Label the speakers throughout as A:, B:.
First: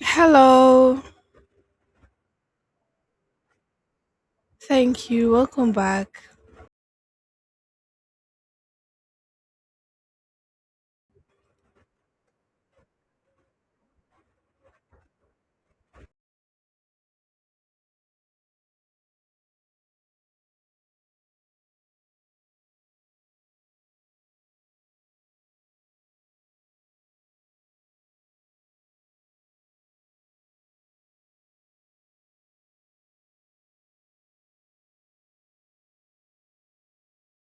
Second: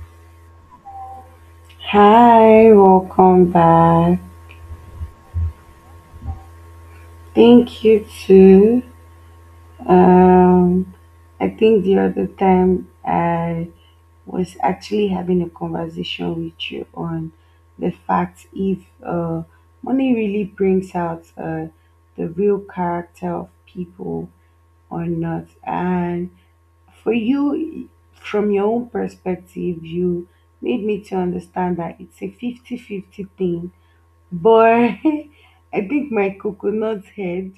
A: Hello.
B: Hi, welcome back.
A: Thank you. Welcome back.
B: Thank you too. Um, I think the other time I was actually having a conversation with you on the fact if uh, money really brings out the real character of people or not. And for you, from your own perspective, you made me to understand that it's a 50-50 thing. But I think my coconut head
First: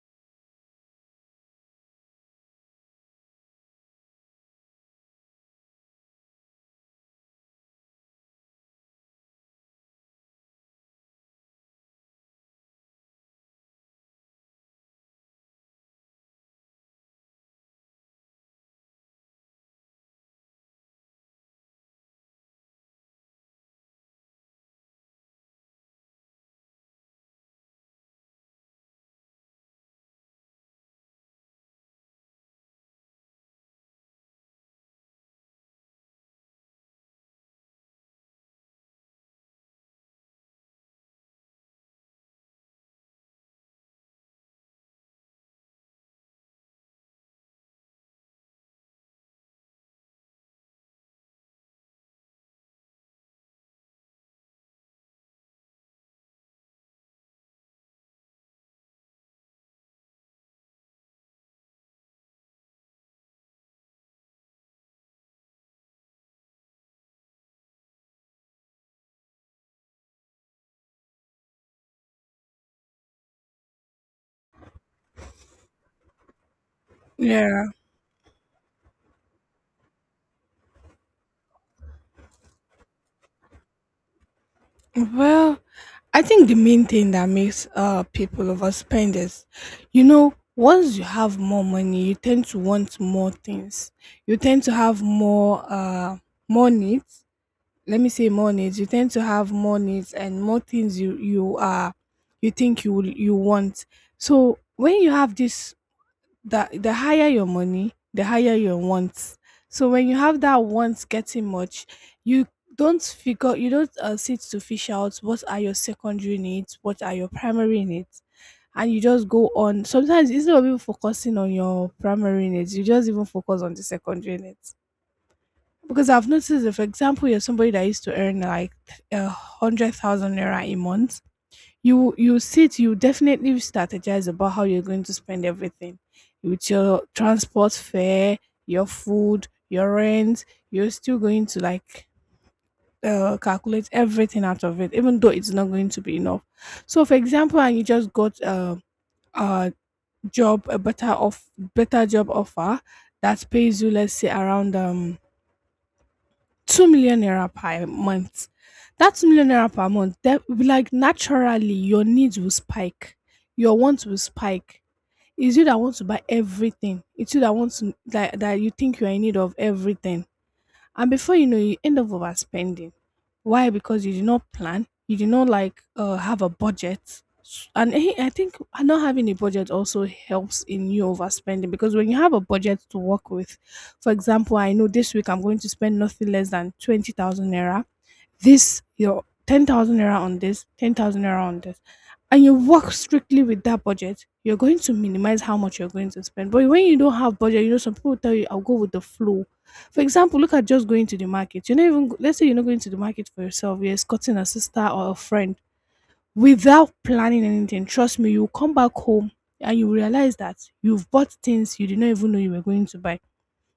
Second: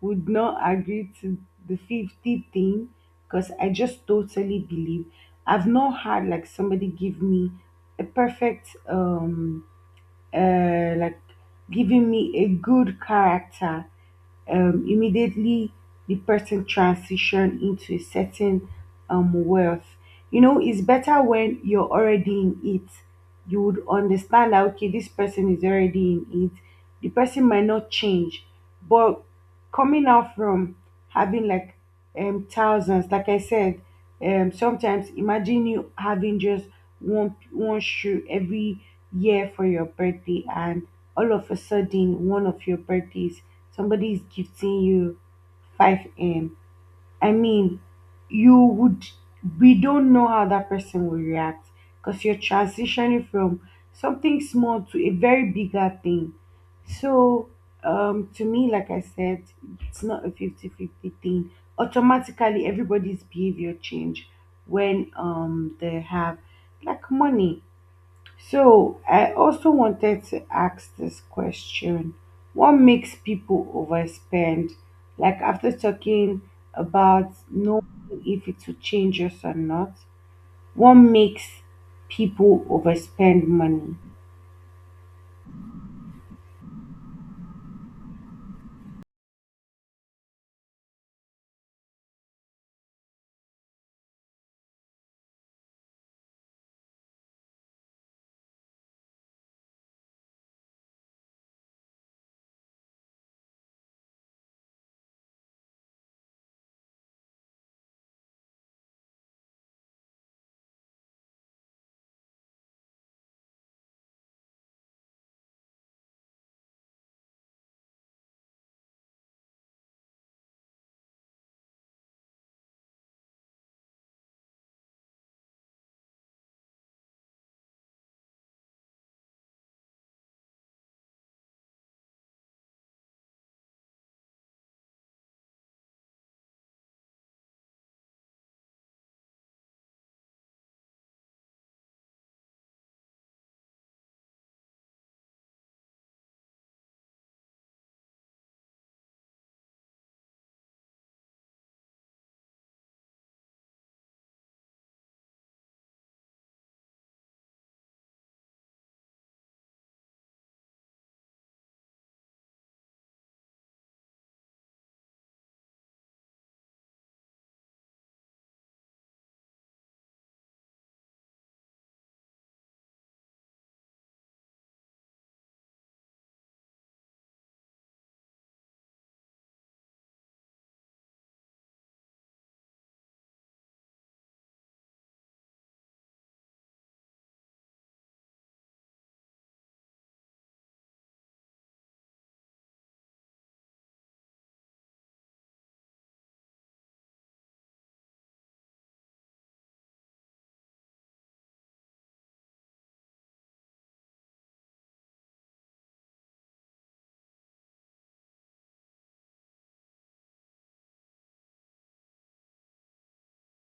B: would not agree to the 50 thing because I just totally believe I've not had like somebody give me a perfect uh like giving me a good character. Immediately the person transition into a certain wealth, you know it's better when you're already in it. You would understand that okay, this person is already in it. The person might not change, but coming out from having like thousands, like I said, sometimes imagine you having just one shoe every year for your birthday, and all of a sudden one of your birthdays somebody is gifting you five m. I mean, you would, we don't know how that person will react because you're transitioning from something small to a very bigger thing. So, to me, like I said, it's not a 50-50 thing. Automatically, everybody's behavior change when they have like money. So I also wanted to ask this question. What makes people overspend? Like after talking about
A: Yeah.
B: knowing if it will change us or not, what makes people overspend money?
A: Well, I think the main thing that makes people overspend is, once you have more money, you tend to want more things. You tend to have more needs. Let me say more needs. You tend to have more needs and more things you think you want. So when you have this, that the higher your money, the higher your wants. So when you have that wants getting much, you don't figure, you don't sit to fish out what are your secondary needs, what are your primary needs, and you just go on. Sometimes, instead of even focusing on your primary needs, you just even focus on the secondary needs. Because I've noticed, if, for example, you're somebody that used to earn like a hundred thousand naira a month, you definitely strategize about how you're going to spend everything, with your transport fare, your food, your rent. You're still going to, like, calculate everything out of it, even though it's not going to be enough. So, for example, and you just got a a better job offer that pays you, let's say, around 2 million naira per month. That 2 million naira per month, that, like, naturally, your needs will spike. Your wants will spike. It's you that wants to buy everything. It's you that wants to, that, that you think you're in need of everything. And before you know, you end up overspending. Why? Because you did not plan. You did not, like, have a budget. And I think not having a budget also helps in you overspending, because when you have a budget to work with, for example, I know this week I'm going to spend nothing less than 20,000 naira, this your 10,000 naira on this, 10,000 naira on this, and you work strictly with that budget, you're going to minimize how much you're going to spend. But when you don't have budget, you know, some people tell you, I'll go with the flow. For example, look at just going to the market. You're not even, let's say you're not going to the market for yourself, you're escorting a sister or a friend without planning anything. Trust me, you'll come back home and you realize that you've bought things you did not even know you were going to buy.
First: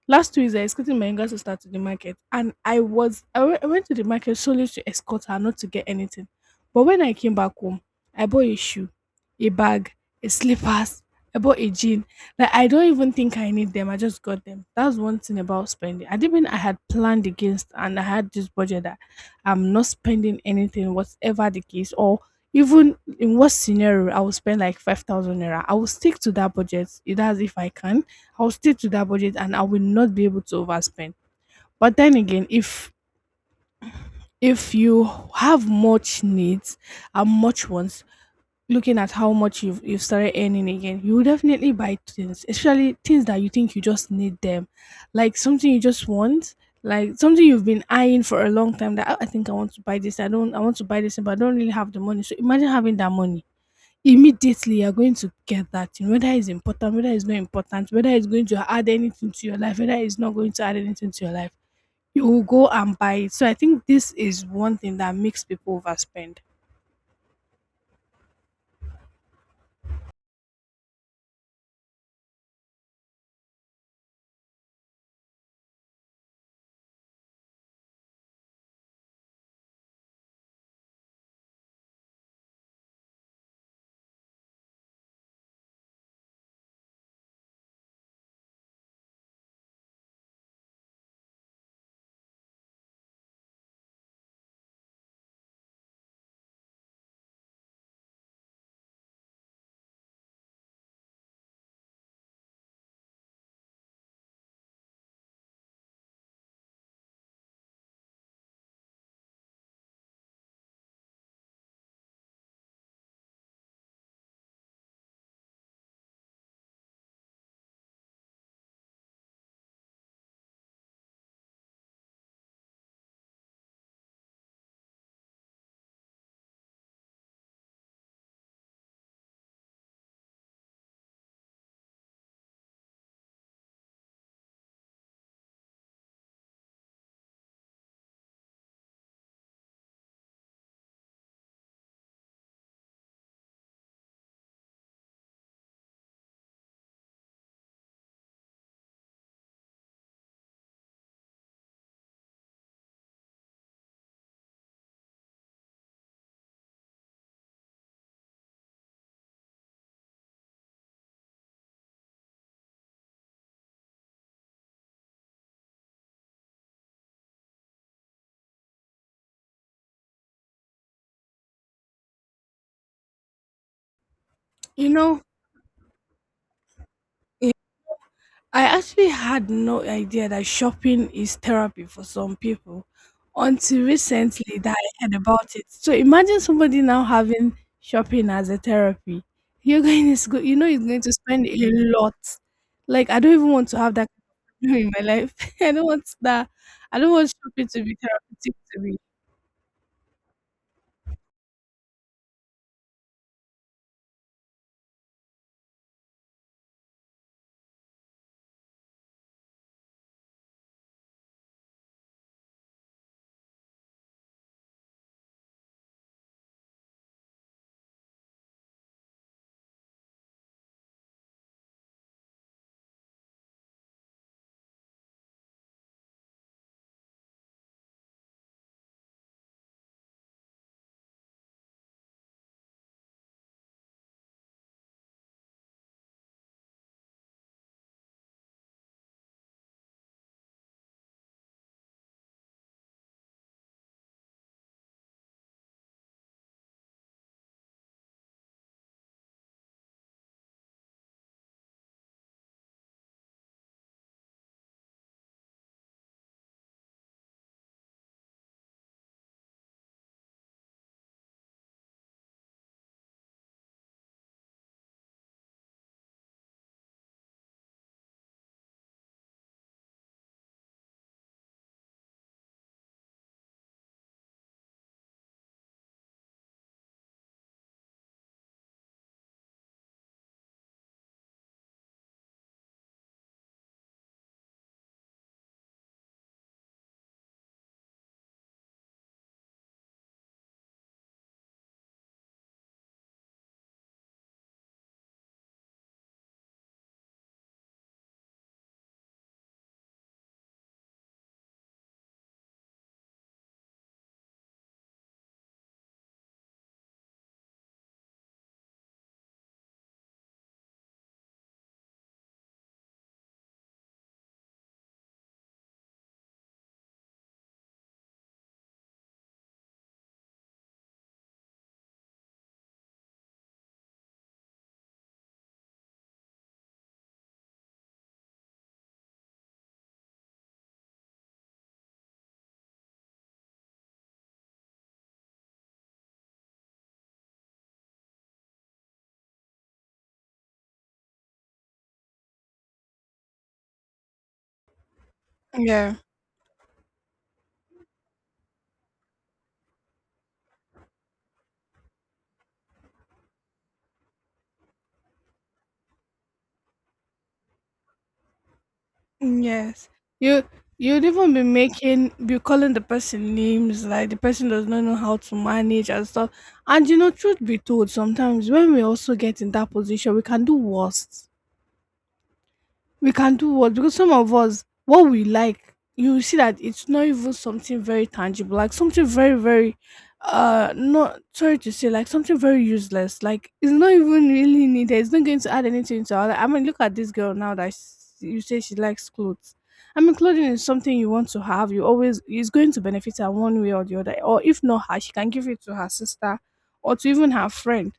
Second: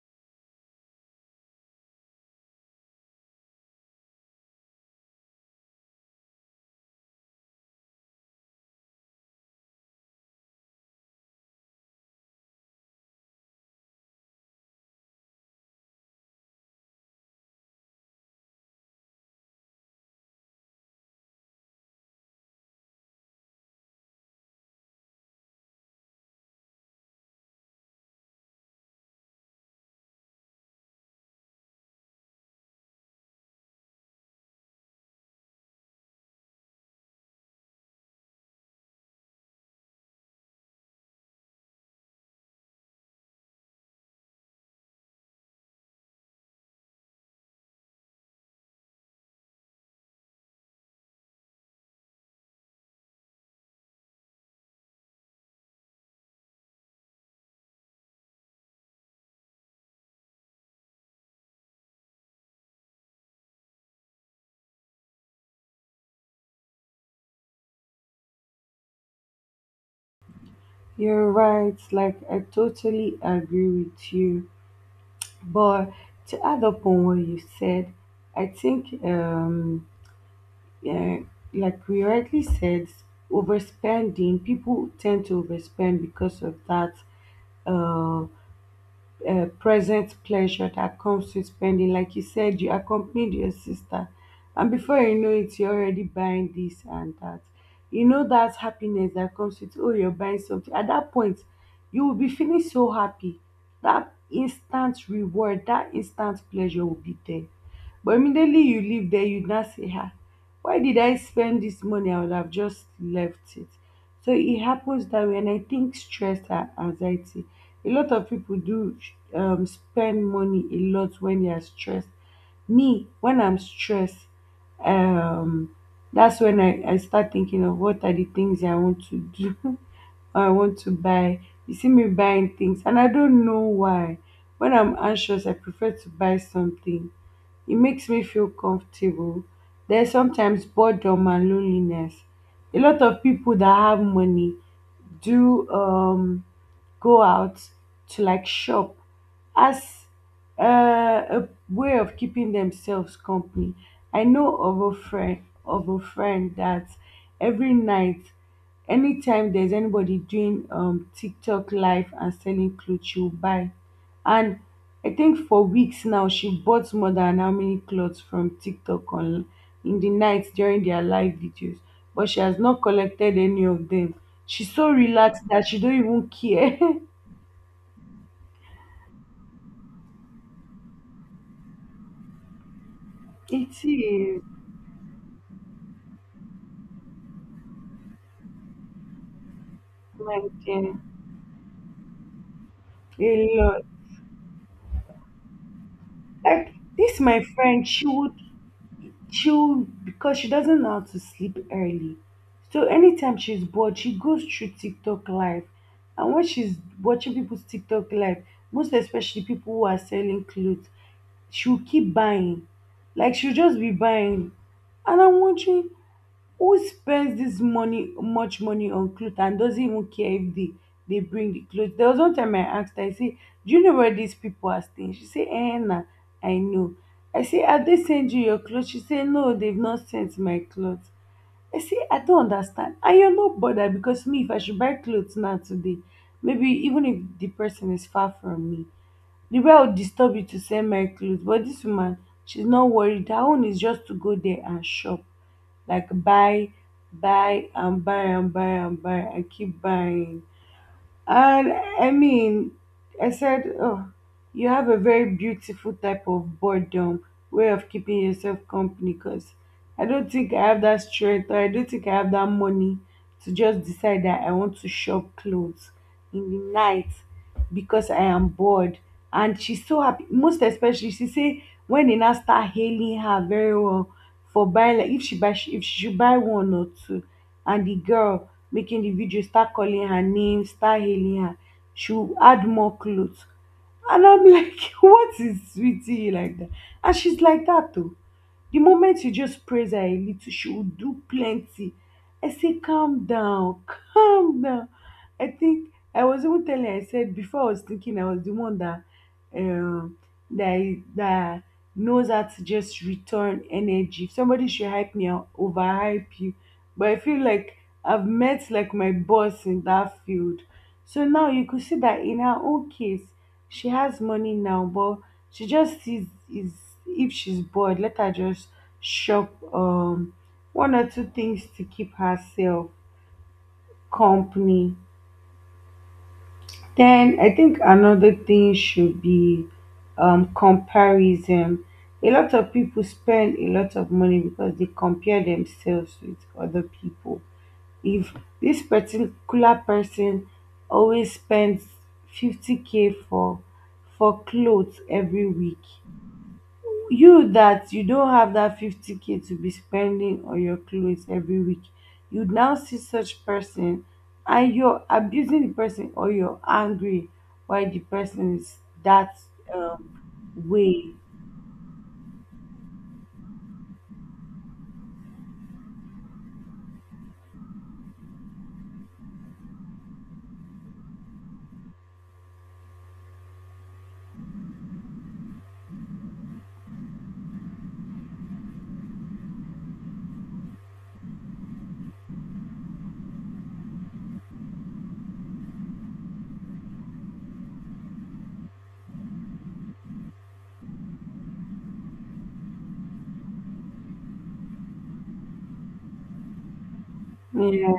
A: Last 2 weeks, I escorted my younger sister to the market, and I was I we- I went to the market solely to escort her, not to get anything. But when I came back home, I bought a shoe, a bag, a slippers. I bought a jean. Like, I don't even think I need them. I just got them. That's one thing about spending. I didn't mean I had planned against, and I had this budget that I'm not spending anything, whatever the case, or even in what scenario I will spend like 5,000 naira. I will stick to that budget. That's if I can. I'll stick to that budget and I will not be able to overspend. But then again, if you have much needs and much wants, looking at how much you've started earning again, you will definitely buy things, especially things that you think you just need them. Like something you just want, like something you've been eyeing for a long time, that, "Ah, I think I want to buy this. I don't I want to buy this, but I don't really have the money." So imagine having that money. Immediately, you're going to get that thing, whether it's important, whether it's not important, whether it's going to add anything to your life, whether it's not going to add anything to your life, you will go and buy it. So I think this is one thing that makes people overspend.
B: You're right, like I totally agree with you. But to add up on what you said, I think Yeah, we rightly said, overspending, people tend to overspend because of that. uh, present pleasure that comes with spending. Like you said, you accompanied your sister, and before you know it, you're already buying this and that. You know that happiness that comes with oh, you're buying something. At that point, you will be feeling so happy. That instant reward, that instant pleasure will be there. But immediately you leave there, you now say, ah, why did I spend this money? I would have just left it. So it happens that way, and I think stress and anxiety, a lot of people do spend money a lot when they are stressed. Me, when I'm stressed, um, that's when I start thinking of what are the things I want to do or I want to buy. You see me buying things, and I don't know why. When I'm anxious, I prefer to buy something. It makes me feel comfortable. There's sometimes boredom and loneliness. A lot of people that have money do go out to like shop as uh, a way of keeping themselves company. I know of a friend that every night, anytime there's anybody doing TikTok live and selling clothes, she'll buy. And I think for weeks now, she bought more than how many clothes from TikTok on in the night during their live videos, but she has not collected any of them. She's
A: You
B: so
A: know,
B: relaxed that she don't even care.
A: I actually had no idea that shopping is therapy for some people,
B: It
A: until
B: is,
A: recently that I heard about it. So imagine somebody now having shopping as a therapy. You're going to
B: my
A: go, you know you're
B: dear,
A: going to spend a lot. Like, I don't even
B: a
A: want to
B: lot.
A: have that kind of problem in my life. I don't want that.
B: Like
A: I don't
B: this,
A: want
B: my
A: shopping to
B: friend,
A: be
B: she would
A: therapeutic to me.
B: chill because she doesn't know how to sleep early. So anytime she's bored, she goes through TikTok live, and when she's watching people's TikTok live, most especially people who are selling clothes, she'll keep buying. Like she'll just be buying, and I'm wondering, who spends this money much money on clothes and doesn't even care if they bring the clothes? There was one time I asked her, I say, do you know where these people are staying? She say, eh na, I know. I say, have they sent you your clothes? She say, no, they've not sent my clothes. I say, I don't understand. And you're not bothered because me, if I should buy clothes now today, maybe even if the person is far from me, the way I would disturb you to send my clothes. But this woman, she's not worried. Her own is just to go there and shop, like buy, buy and buy and buy and buy and keep buying. And I mean, I said, oh, you have a very beautiful type of boredom way of keeping yourself company because I don't think I have that strength or I don't think I have that money to just decide that I want to shop clothes in the night because I am bored. And she's so happy. Most especially, she say when they now start hailing her very well for buying, like if she buy, if she should buy one or two, and the girl making the video start calling her name, start hailing her, she'll add more clothes. And I'm like, what is sweetie like that? And she's like that too. The moment you just praise her a little, she will do plenty. I say calm down, calm down. I think I was even telling her, I said before I was thinking I was the one that um that that knows how to just return energy. If somebody should hype me, I'll overhype you. But I feel like I've met like my boss in that field. So now you could see that in her own case, she has money now, but she just sees, is, if she's bored, let her just shop one or two things to keep herself company. Then I think another thing should be comparison. A lot of people spend a lot of money because they compare themselves with other people. If this particular person always spends 50k for clothes every week,
A: Yeah.
B: you that you don't have that 50k to be spending on your clothes every week, you now see such person and you're abusing the person, or you're angry why the person is that
A: Yes.
B: um,
A: You you'd
B: way.
A: even be calling the person names, like the person does not know how to manage and stuff. And, you know, truth be told, sometimes when we also get in that position, we can do worse, we can do what, because some of us, what we like, you will see that it's not even something very tangible, like something very, very, not, sorry to say, like something very useless. Like, it's not even really needed, it's not going to add anything to our life. I mean, look at this girl now, you say she likes clothes. I mean, clothing is something you want to have, you always, is going to benefit her one way or the other. Or if not her, she can give it to her sister, or to even her friend.
B: Yeah,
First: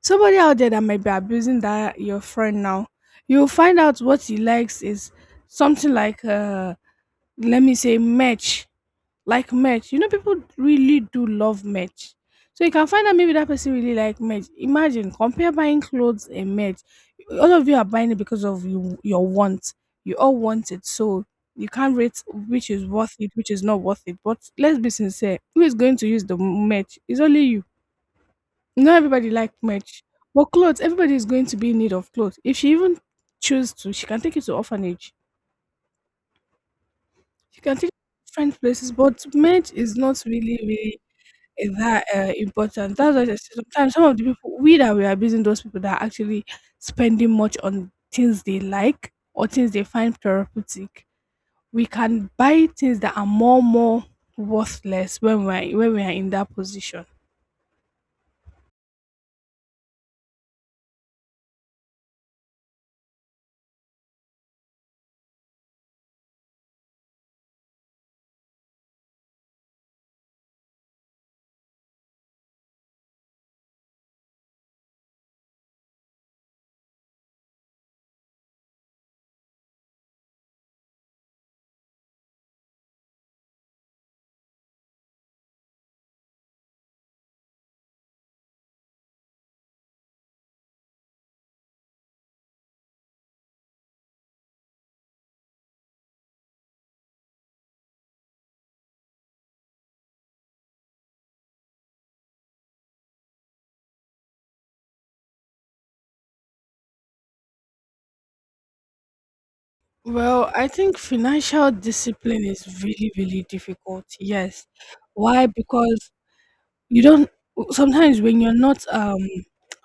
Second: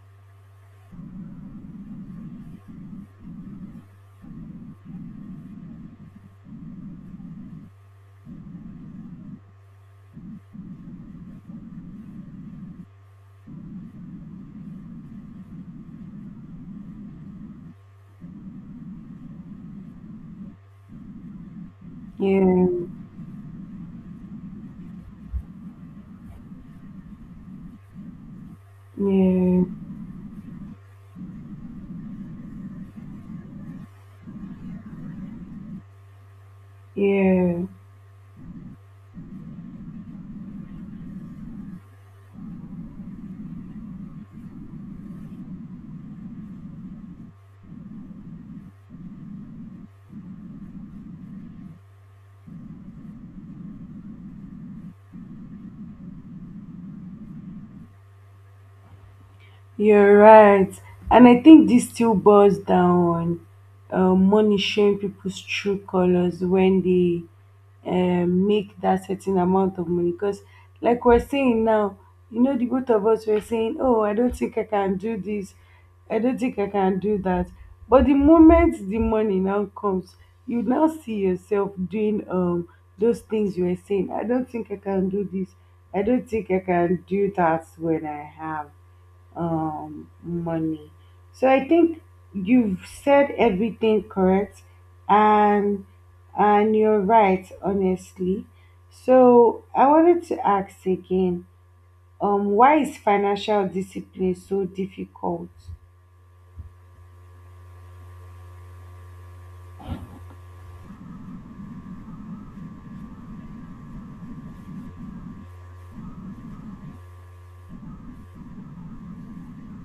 A: Somebody out there that might be abusing that, your friend now, you'll find out what he likes is something like let me say match. Like match, you know people really do love match. So you can find out maybe that person really like match. Imagine, compare buying clothes and match. All of you are buying it because of you, your want. You all want it. So you can't rate
B: yeah,
A: which is worth it, which is not worth it. But let's be sincere, who is going to use the match? It's only you, not everybody like
B: yeah,
A: merch, but clothes. Everybody is going to be in need of clothes. If she even choose to, she can take it to orphanage. She
B: yeah,
A: can take it to different places. But merch is not really, really, eh, that, important. That's why I said, sometimes some of the people we that we are abusing, those people that are actually spending much on things they like or things they find therapeutic, we can buy things that are more worthless when we are in that position.
B: you're right. And I think this still boils down on money showing people's true colors when they make that certain amount of money. Because like we're saying now, you know the both of us were saying oh I don't think I can do this, I don't think I can do that, but the moment the money now comes, you now see yourself doing those things you were saying I don't think I can do this, I don't think I can do that when I have money. So I think you've said everything correct, and and you're right, honestly. So I wanted to ask again, why is financial discipline so difficult?
A: Well, I think financial discipline is really, really difficult. Yes. Why? Because you don't sometimes when you're not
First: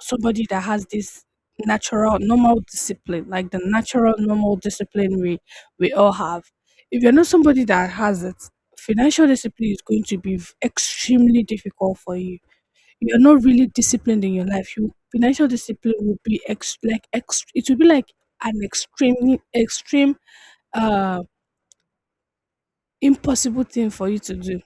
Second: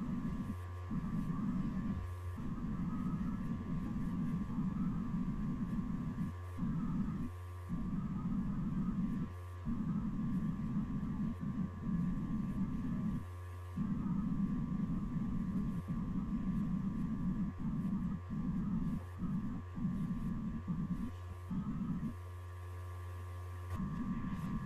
A: somebody that has this natural normal discipline, like the natural normal discipline we all have. If you're not somebody that has it, financial discipline is going to be extremely difficult for you. You're not really disciplined in your life. You financial discipline will be ex like ex it will be like an extremely extreme, uh, impossible thing for you to do.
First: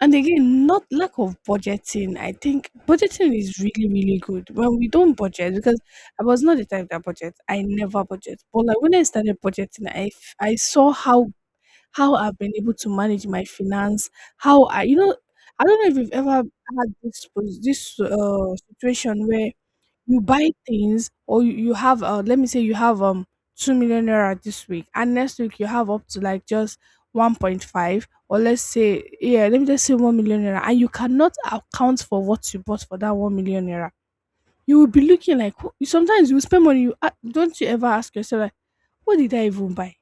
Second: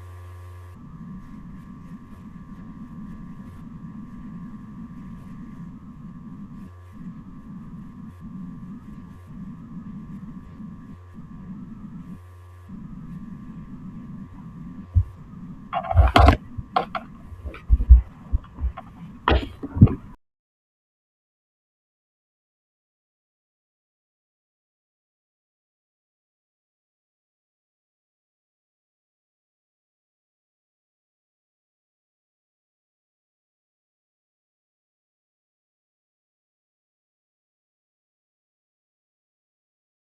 A: And again, not lack of budgeting. I think budgeting is really, really good, when we don't budget, because I was not the type that budget. I never budget. But, like, when I started budgeting, I saw how I've been able to manage my finance. How I, you know, I don't know if you've ever had this situation where you buy things, or you have let me say you have 2 million naira this week, and next week you have up to like just 1.5, or let's say, yeah, let me just say 1 million naira, and you cannot account for what you bought for that 1 million naira. You will be looking like, you sometimes you spend money, don't you ever ask yourself, like, what did I even buy,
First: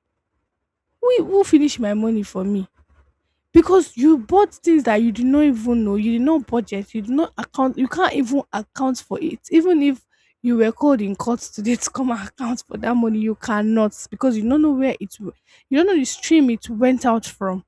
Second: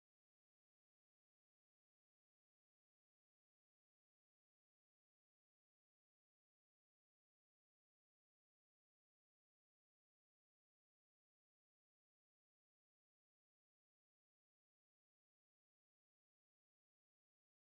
A: who finished my money for me? Because you bought things that you did not even know, you did not budget, you did not account, you can't even account for it. Even if you were called in court today to come and account for that money, you cannot, because you don't know where you don't know the stream it went out from.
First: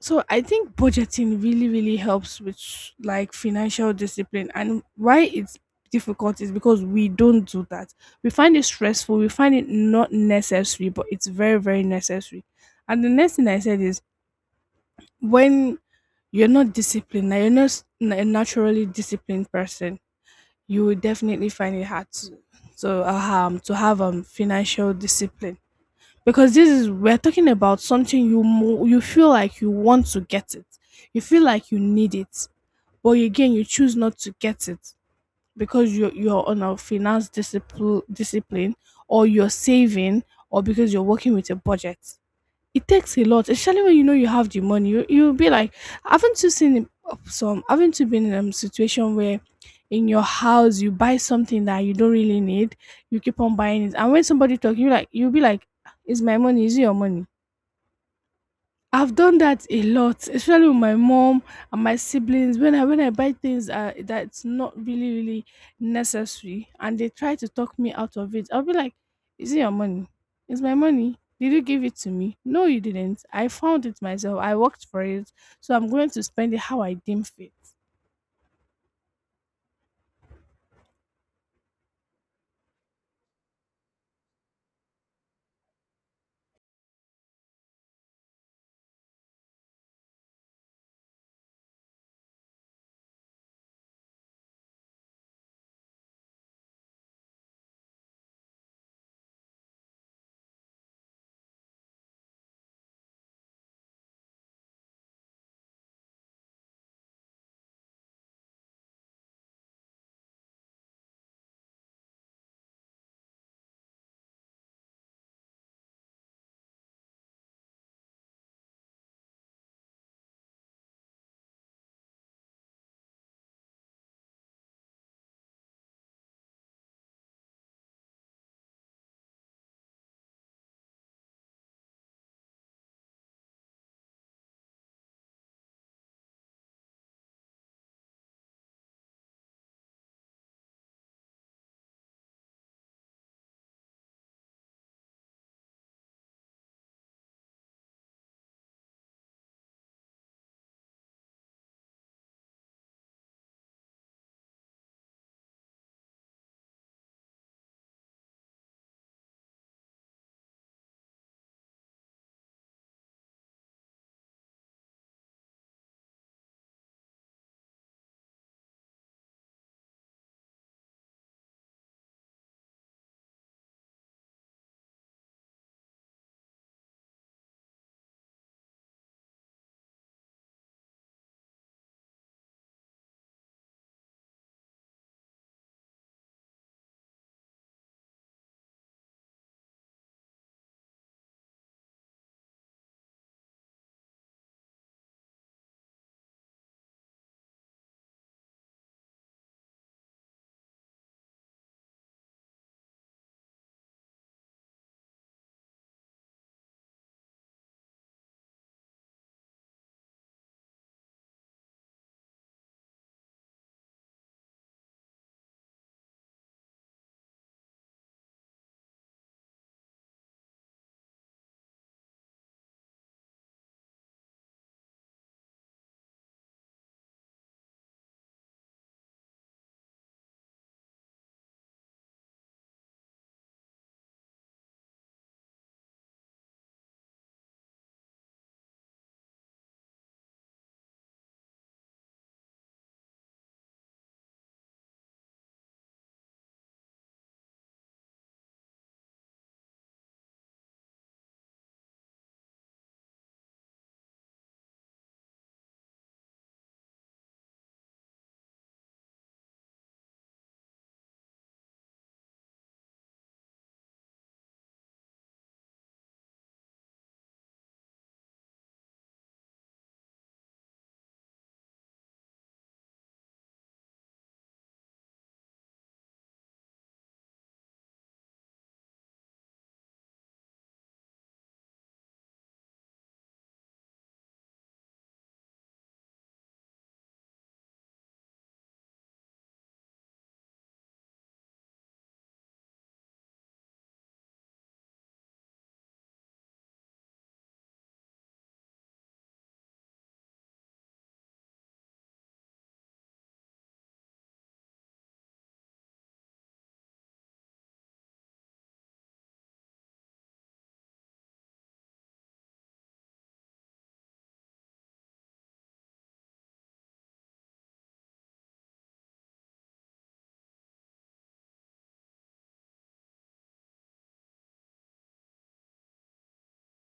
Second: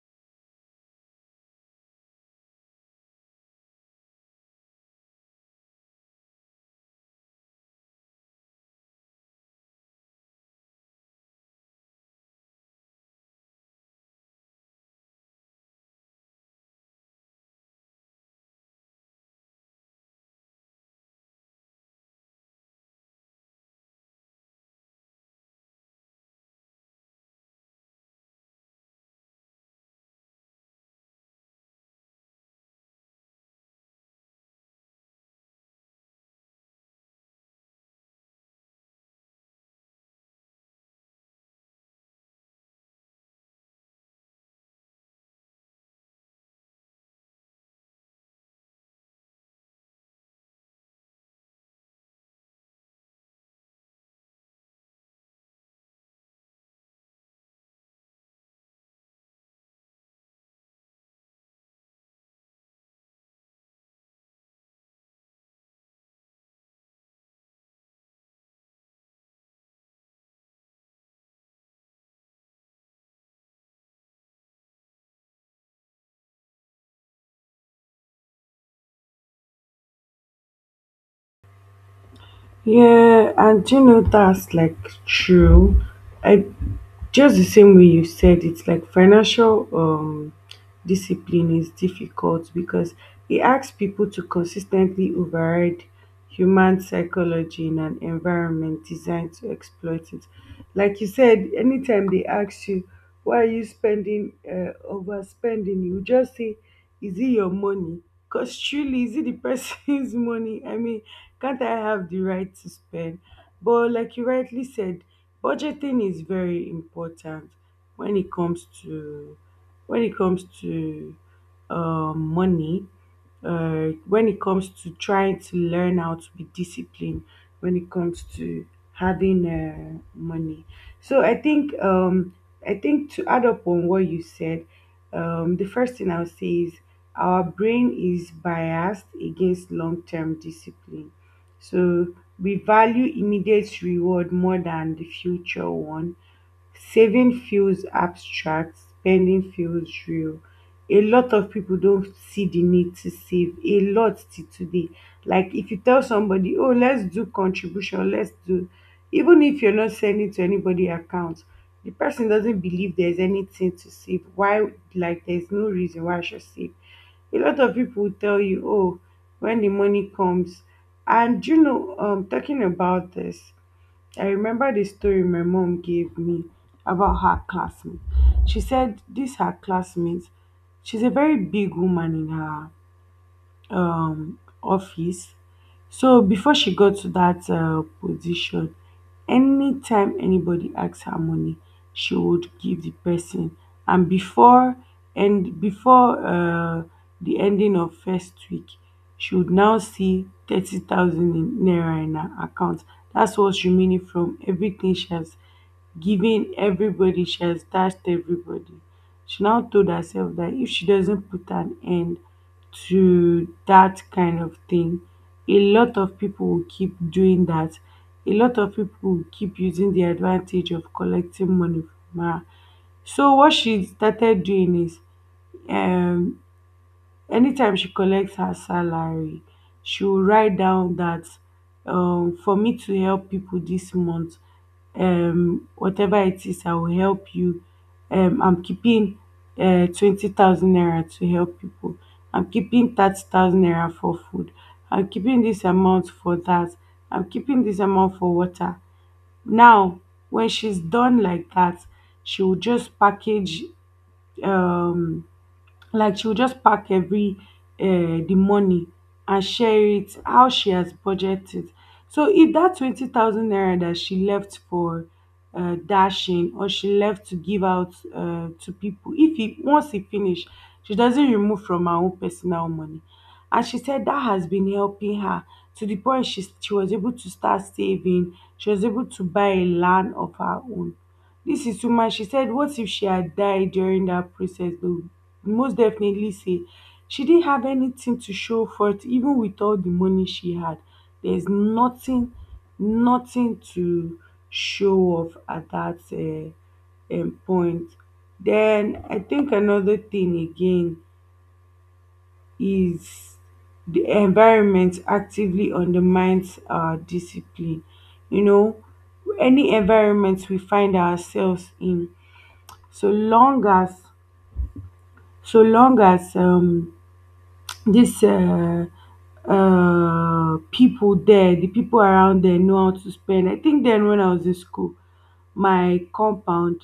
A: So I think budgeting really, really helps with, like, financial discipline. And why it's difficult is because we don't do that. We find it stressful, we find it not necessary, but it's very, very necessary. And the next thing I said is, when you're not disciplined, now you're not a naturally disciplined person, you will definitely find it hard to to have financial discipline, because this is, we're talking about something you feel like you want to get it, you feel like you need it, but again you choose not to get it because you're on a finance discipline, or you're saving, or because you're working with a budget. It takes a lot, especially when you know you have the money. You'll be like, haven't you seen some? Haven't you been in a situation where in your house you buy something that you don't really need, you keep on buying it, and when somebody talking, you like you'll be like, "Ah, is my money? Is it your money?" I've done that a lot, especially with my mom and my siblings. When I buy things that's not really necessary, and they try to talk me out of it, I'll be like, "Is it your money? It's my money. Did you give it to me? No, you didn't. I found it myself. I worked for it, so I'm going to spend it how I deem fit."
B: Yeah, and you know that's like true. I just the same way you said, it's like financial discipline is difficult because it asks people to consistently override human psychology in an environment designed to exploit it. Like you said, anytime they ask you, why are you spending, overspending, you just say, is it your money? Because truly, is it the person's money? I mean, can't I have the right to spend? But like you rightly said, budgeting is very important when it comes to when it comes to money, when it comes to trying to learn how to be disciplined, when it comes to having money. So I think to add up on what you said, the first thing I'll say is our brain is biased against long-term discipline. So we value immediate reward more than the future one. Saving feels abstract, spending feels real. A lot of people don't see the need to save a lot till today. Like if you tell somebody, oh, let's do contribution, let's do, even if you're not sending to anybody account, the person doesn't believe there's anything to save. Why, like, there's no reason why I should save. A lot of people will tell you, oh, when the money comes. And you know, talking about this, I remember the story my mom gave me about her classmate. She said this her classmate, she's a very big woman in her office. So before she got to that position, anytime anybody asks her money, she would give the person. And before the ending of first week, she would now see 30,000 in naira in her account. That's what's remaining from everything she has given everybody, she has dashed everybody. She now told herself that if she doesn't put an end to that kind of thing, a lot of people will keep doing that. A lot of people will keep using the advantage of collecting money from her. So what she started doing is um anytime she collects her salary, she will write down that, for me to help people this month, whatever it is, I will help you. I'm keeping 20,000 naira to help people. I'm keeping 30,000 naira for food. I'm keeping this amount for that. I'm keeping this amount for water. Now, when she's done like that, she will just package, um like, she will just pack every— the money, and share it how she has budgeted. So if that 20,000 naira that she left for dashing, or she left to give out to people, if he once he finish, she doesn't remove from her own personal money. And she said that has been helping her, to the point she was able to start saving, she was able to buy a land of her own. This is too much," she said. What if she had died during that process? They would most definitely say she didn't have anything to show for it, even with all the money she had. There's nothing, nothing to show off at that point. Then I think another thing again is the environment actively undermines our discipline. You know, any environment we find ourselves in, so long as so long as this people there, the people around there know how to spend. I think then when I was in school, my compound,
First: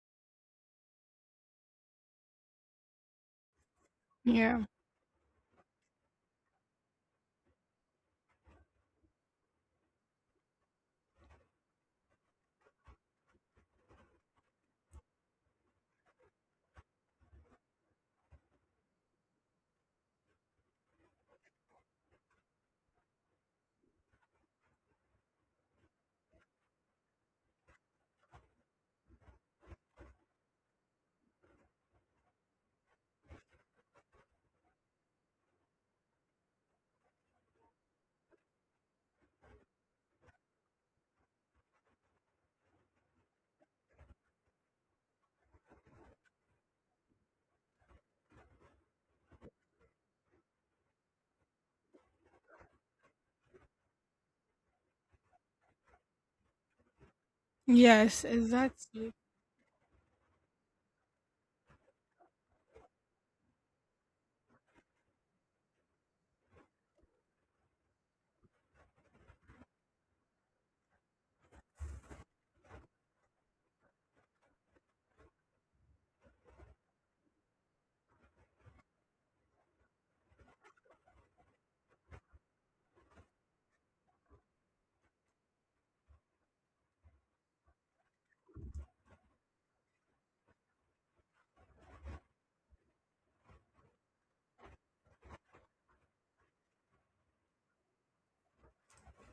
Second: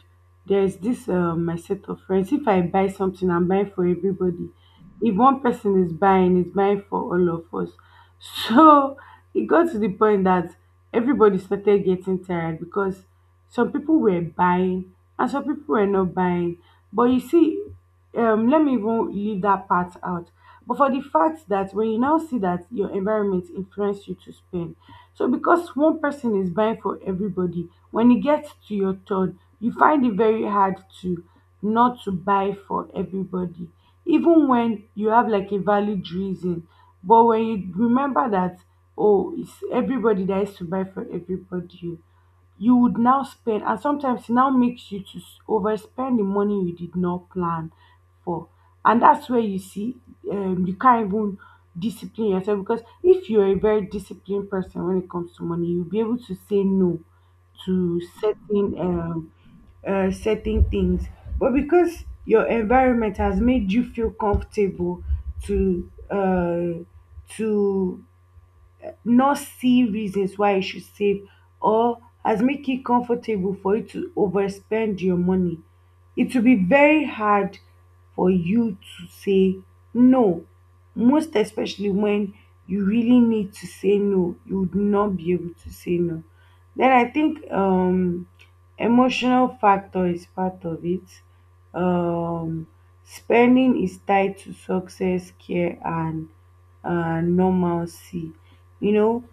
B: there's this my set of friends. If I buy something, I'm buying for everybody.
A: Yeah.
B: If one person is buying, it's buying for all of us. So it got to the point that everybody started getting tired, because some people were buying and some people were not buying. But you see, let me even leave that part out. But for the fact that when you now see that your environment influence you to spend, so because one person is buying for everybody, when it gets to your turn, you find it very hard to not to buy for everybody, even when you have like a valid reason. But when you remember that, oh, it's everybody that is to buy for everybody, you would now spend, and sometimes it now makes you to overspend the money you did not plan for. And that's where you see you can't even discipline yourself, because if you're a very disciplined person when it comes to money, you'll be able to say no to
A: Yes,
B: certain
A: exactly.
B: um, uh, certain things. But because your environment has made you feel comfortable to to not see reasons why you should save, or has make it comfortable for you to overspend your money, it will be very hard for you to say no, most especially when you really need to say no, you would not be able to say no. Then I think emotional factor is part of it. um Spending is tied to success, care, and normalcy. You know,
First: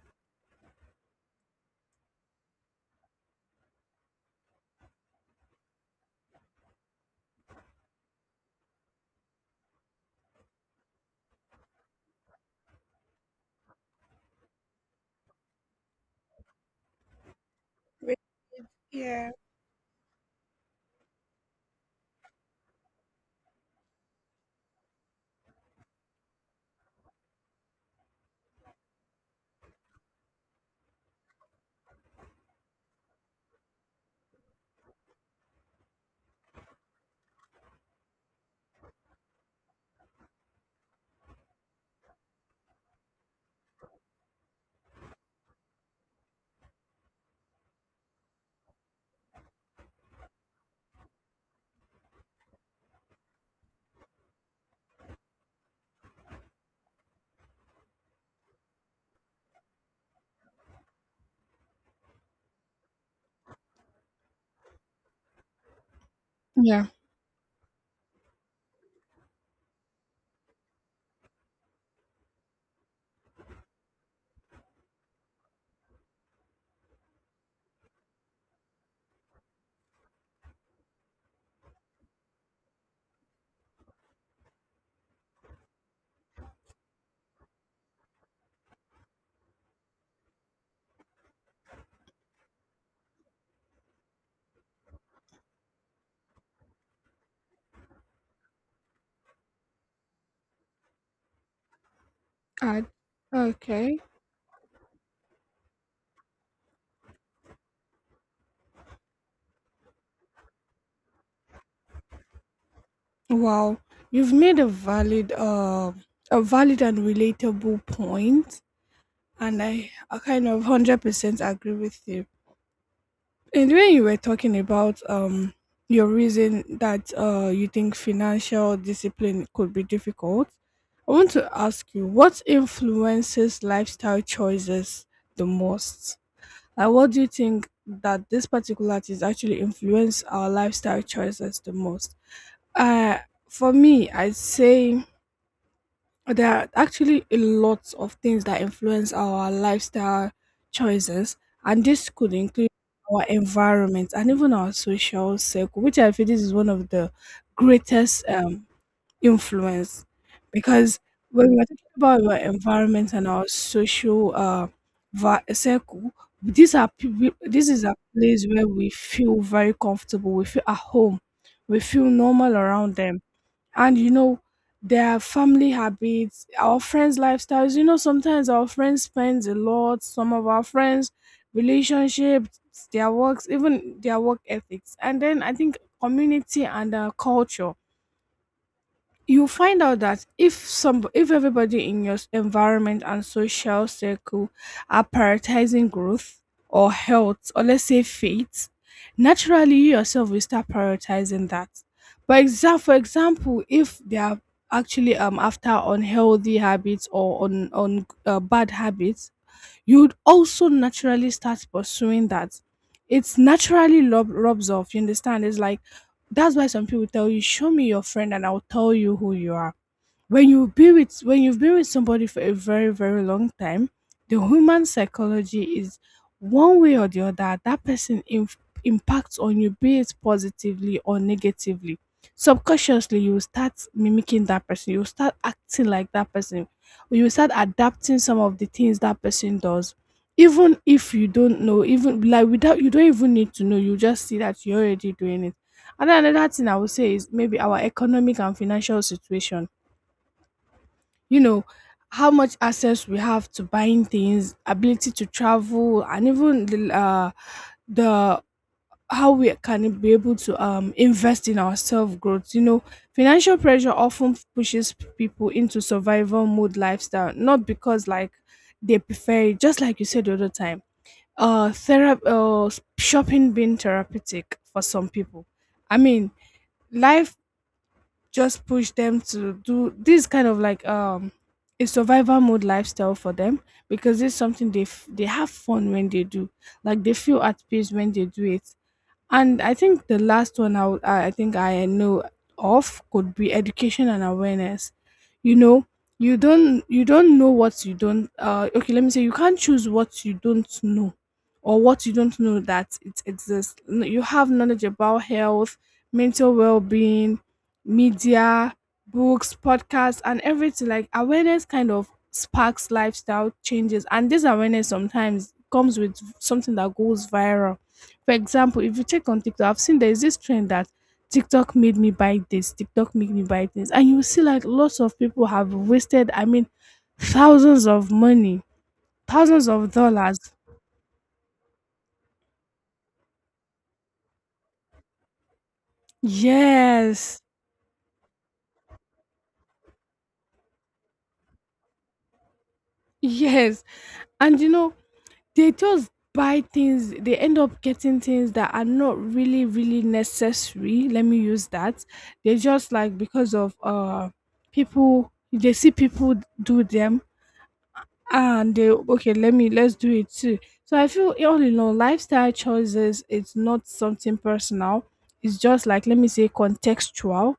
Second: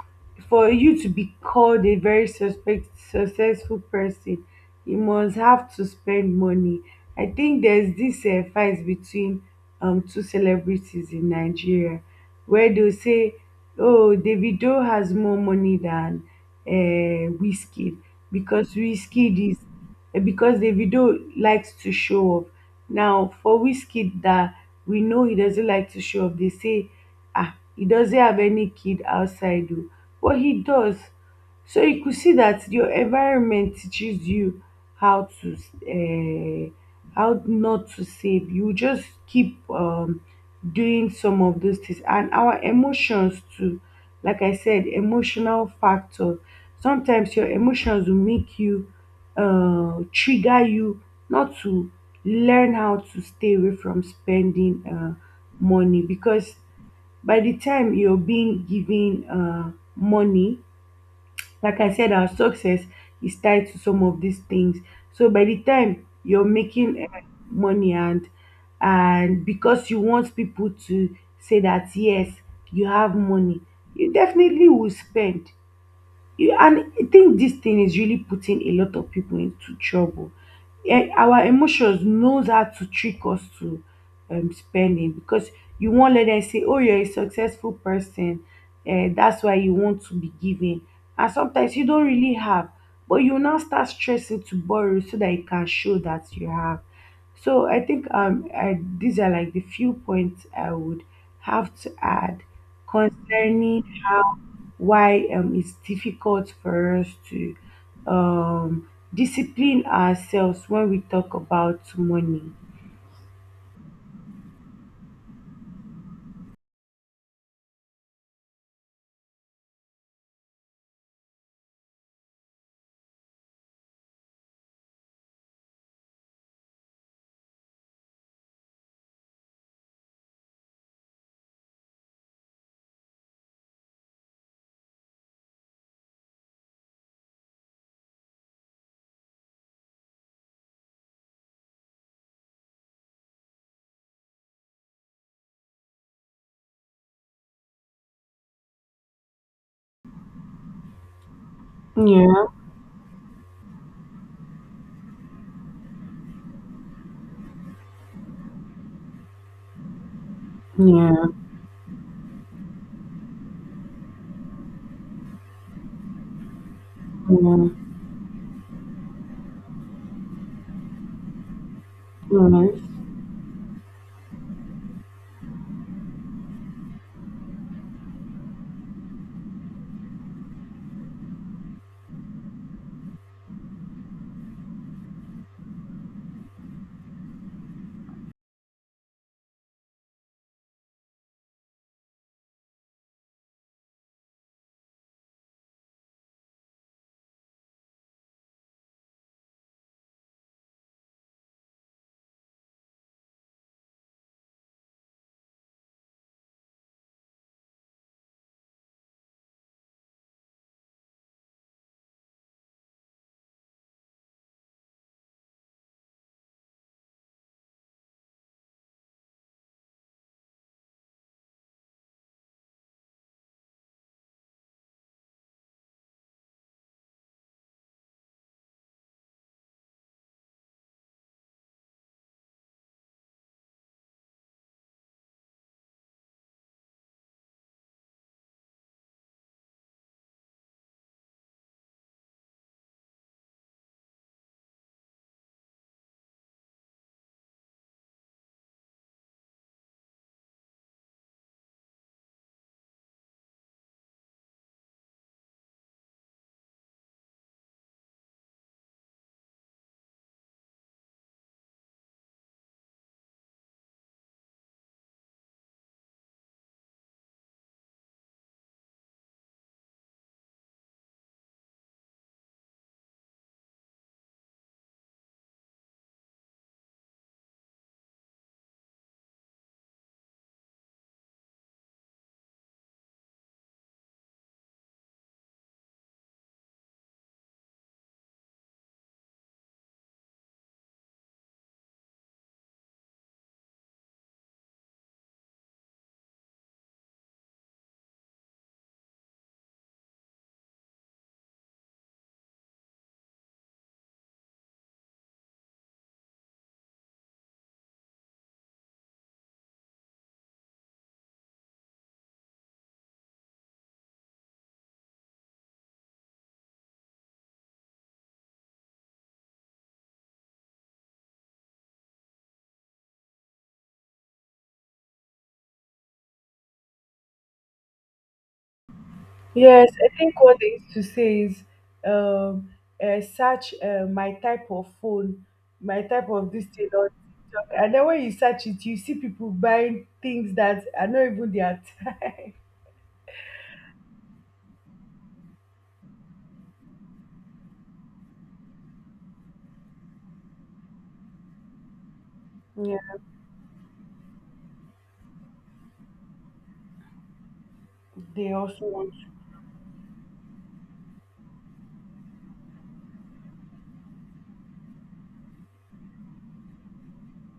B: for you to be called a very suspect successful person, you must have to spend money. I think there's this fight between two celebrities in Nigeria, where they say, oh, Davido has more money than Whiskey,
A: Wait.
B: because
A: Yeah.
B: Whiskey is— because Davido likes to show off. Now for Whiskey, that we know he doesn't like to show off, they say, ah, he doesn't have any kid outside, oh, but he does. So you could see that your environment teaches you how to uh, how not to save. You just keep doing some of those things, and our emotions too. Like I said, emotional factor. Sometimes your emotions will make you trigger you not to learn how to stay away from spending money, because by the time you're being given money, like I said, our success is tied to some of these things. So by the time you're
A: Yeah.
B: making money, and because you want people to say that yes, you have money, you definitely will spend. And I think this thing is really putting a lot of people into trouble. Eh, our emotions knows how to trick us to spending, because you won't let them say, "Oh, you're a successful person." Eh, that's why you want to be giving. And sometimes you don't really have, but you now start stressing to borrow so that you can show that you have. So I think these are like the few points I would have to add
A: Add.
B: concerning
A: Okay.
B: how why it's difficult for us to discipline ourselves when we talk about money.
A: Wow, you've made a valid and relatable point, and I kind of 100% agree with you. And when you were talking about your reason that you think financial discipline could be difficult, I want to ask you what influences lifestyle choices the most. Like, what do you think that this particular is actually influence our lifestyle choices the most? Uh, for me, I'd say there are actually a lot of things that influence our lifestyle choices, and this could
B: Yeah,
A: include our environment and even our social circle, which I feel this is one of the greatest influence, because
B: yeah,
A: when we're talking about our environment and our social circle, this
B: yeah,
A: is a place where we feel very comfortable, we feel at home, we feel normal around
B: yes.
A: them. And you know, their family habits, our friends lifestyles. You know, sometimes our friends spend a lot, some of our friends relationships, their works, even their work ethics, and then I think community and culture. You'll find out that if everybody in your environment and social circle are prioritizing growth or health, or let's say faith, naturally you yourself will start prioritizing that. But for example, if they are actually after unhealthy habits or on bad habits, you'd also naturally start pursuing that. It's naturally rubs off. You understand? It's like that's why some people tell you, "Show me your friend, and I'll tell you who you are." When you be with when you've been with somebody for a very very long time, the human psychology is, one way or the other, that person impacts on you, be it positively or negatively. Subconsciously you will start mimicking that person, you will start acting like that person, you will start adapting some of the things that person does, even if you don't know, even like without you don't even need to know, you just see that you're already doing it. And then another thing I would say is maybe our economic and financial situation. You know, how much access we have to buying things, ability to travel, and even the how we can be able to invest in our self growth. You know, financial pressure often pushes people into survival mode lifestyle, not because like they prefer it. Just like you said the other time, therapy, shopping being therapeutic for some people. I mean, life just push them to do this kind of like a survival mode lifestyle for them, because it's something they they have fun when they do, like they feel at peace when they do it. And I think the last one I think I know of could be education and awareness. You know, you don't know what you don't okay, let me say you can't choose what you don't know, or what you don't know that it exists. You have knowledge about health, mental well-being, media, books, podcasts and everything. Like awareness kind of sparks lifestyle changes, and this awareness sometimes comes with something that goes viral. For example, if you check on TikTok, I've seen there's this trend that TikTok made me buy this, TikTok made me buy this. And you see like lots of people have wasted, I mean, thousands of money, thousands of
B: Yes, I
A: dollars.
B: think what they used to say is um, search my type of phone, my type of this thing on
A: Yes.
B: TikTok. And then when you search it, you see people buying things that are not even their type.
A: Yes. And you know, they just buy things, they end up getting things that are not really, really necessary. Let me use that. They just
B: Yeah,
A: like, because of people, they see people do them,
B: they
A: and
B: also
A: they,
B: want.
A: okay, let's do it too. So I feel all in all, lifestyle choices, it's not something personal, it's just like, let me say, contextual.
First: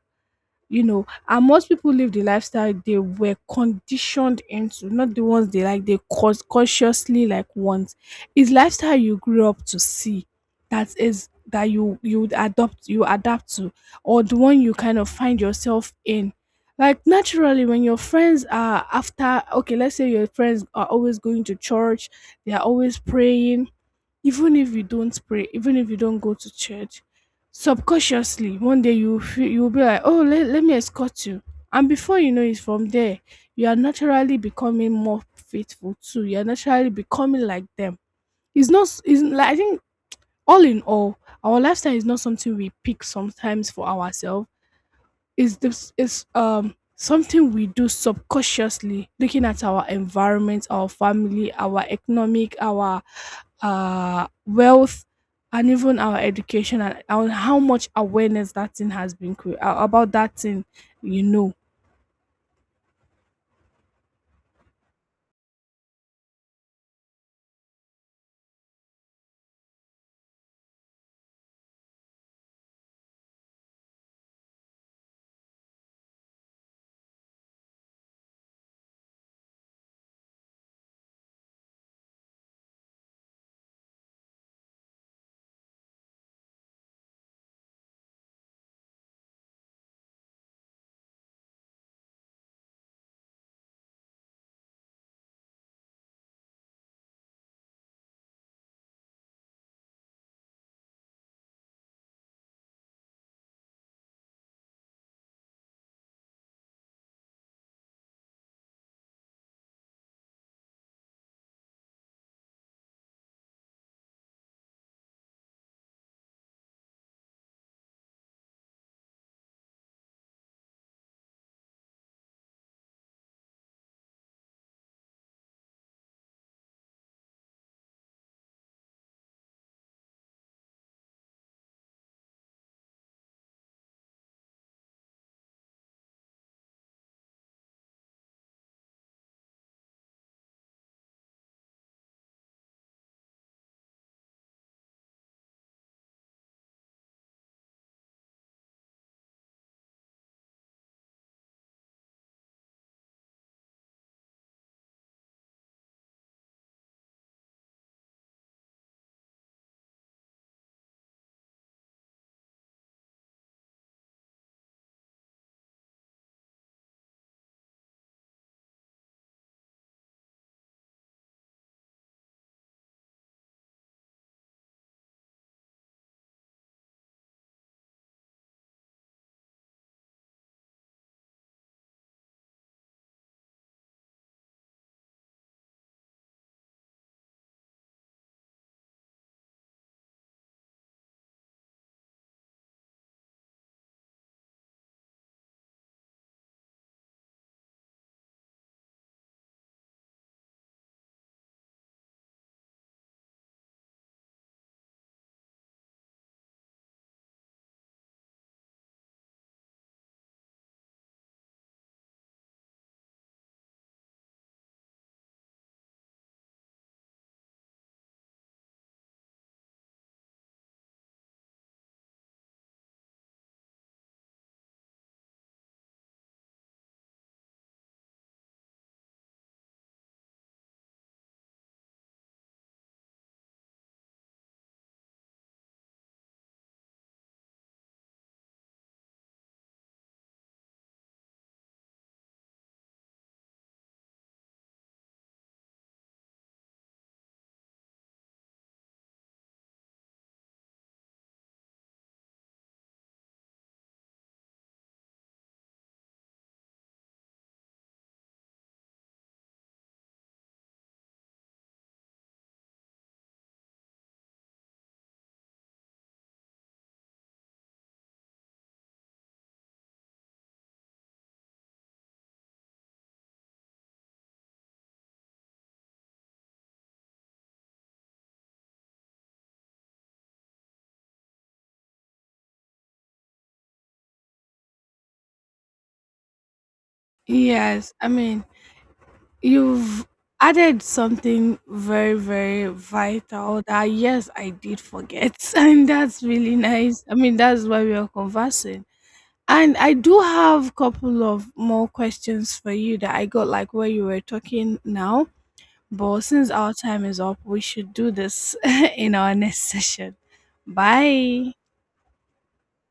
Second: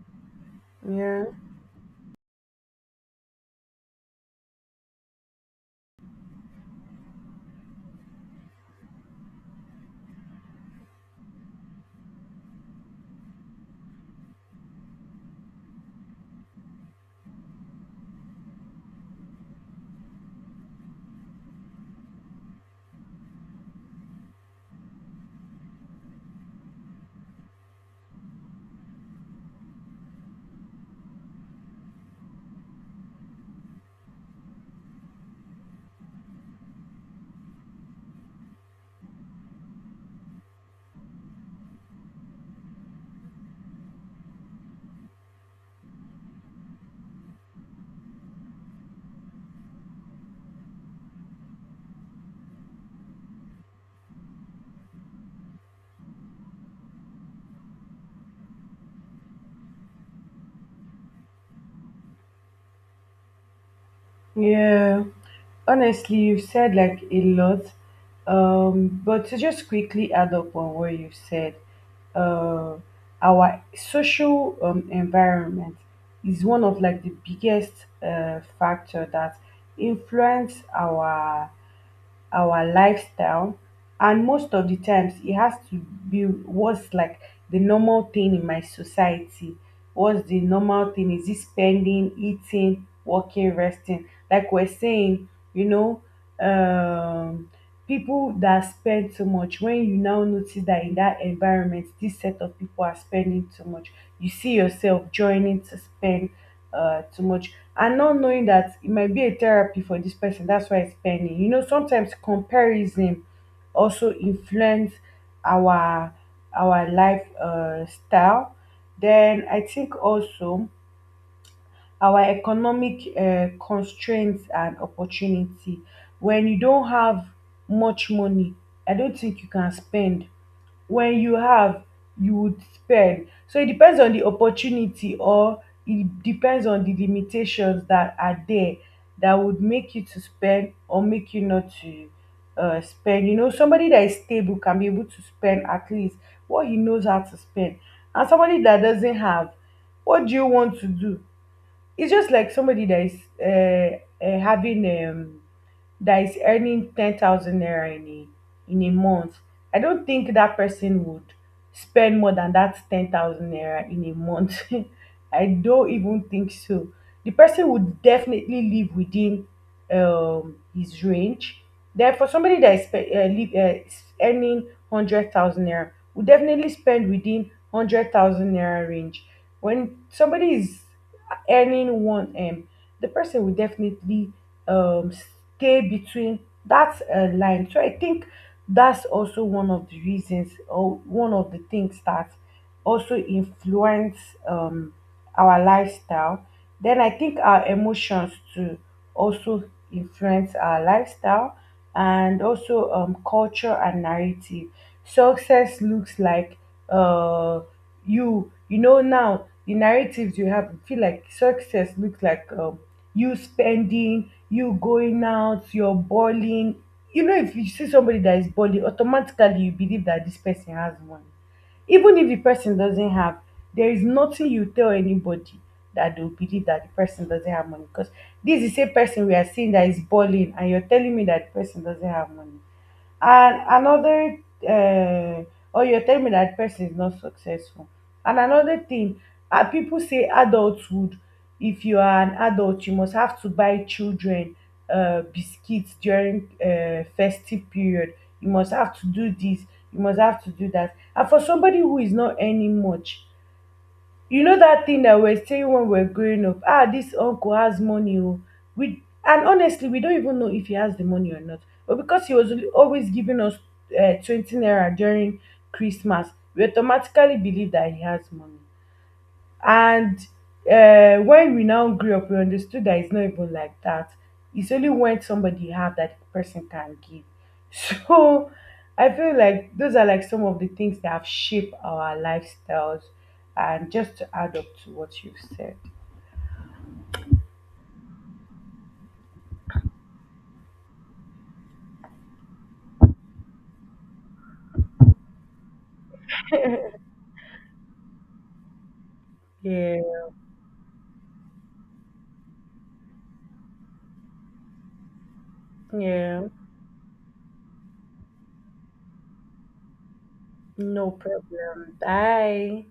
A: You know,
B: Yeah.
A: and most people live the lifestyle they were conditioned into, not the ones they like they cause consciously like want. Is lifestyle you grew up to see, that is that you would adopt, you adapt to, or the one you kind of find yourself in. Like naturally, when your friends are after, okay let's say your friends are always going to church, they are always praying, even if you don't pray, even if you don't go to church, subconsciously one day you feel you will be like, oh let me escort you. And before you know it, from there you are naturally becoming more faithful too, you are naturally becoming like them. It's not, is like I think, all in all, our lifestyle is not something we pick sometimes for ourselves. Is this is something we do subconsciously, looking at our environment, our family, our economic, our wealth, and even our education, and how much awareness that thing has been about that thing. You know.
B: Yeah. Honestly, you've said like a lot, but to just quickly add up on what you've said, uh, our social environment is one of like the biggest factor that influence our lifestyle. And most of the times it has to be what's like the normal thing in my society. What's the normal thing? Is it spending, eating, working, resting, like we're saying, you know? um People that spend too much, when you now notice that in that environment this set of people are spending too much, you see yourself joining to spend too much, and not knowing that it might be a therapy for this person, that's why it's spending, you know. Sometimes comparison also influence our our life style. Then I think also our economic constraints and opportunity. When you don't have much money, I don't think you can spend. When you have, you would spend. So it depends on the opportunity, or it depends on the limitations that are there that would make you to spend or make you not to spend. You know, somebody that is stable can be able to spend at least what he knows how to spend. And somebody that doesn't have, what do you want to do? It's just like somebody that is having that is earning 10,000 naira in a month. I don't think that person would spend more than that 10,000 naira in a month. I don't even think so. The person would definitely live within his range. Then for somebody that is earning 100,000 naira, will definitely spend within 100,000 naira range. When somebody is earning one m, the person will definitely um, stay between that line. So I think that's also one of the reasons or one of the things that also influence um, our lifestyle. Then I think our emotions to also influence our lifestyle, and also culture and narrative. Success looks like uh, you know, now the narratives you have, you feel like success looks like you spending, you going out, you're balling. You know, if you see somebody that is balling, automatically you believe that this person has money, even if the person doesn't have. There is nothing you tell anybody that they'll believe that the person doesn't have money, because this is a person we are seeing that is balling, and you're telling me that the person doesn't have money. And another, uh, or you tell me that person is not successful. And another thing, people say adulthood, if you are an adult, you must have to buy children biscuits during festive period. You must have to do this, you must have to do that. And for somebody who is not earning much, you know that thing that we were saying when we were growing up, ah, this uncle has money. Oh, we— and honestly, we don't even know if he has the money or not, but because he was always giving us 20 naira during Christmas, we automatically believe that he has money. And when we now grew up, we understood that it's not even like that. It's only when somebody have that the person can give. So I feel like those are like some of the things that have shaped our lifestyles. And just to add up to what you've said.
A: Yes, I mean, you've added something very very vital that yes I did forget and that's really nice. I mean, that's why we are conversing. And I
B: Yeah,
A: do have a couple of more questions for you that I got like where you were talking now. But
B: yeah,
A: since our time is up, we should do this in our next session.
B: no
A: Bye.
B: problem. Bye.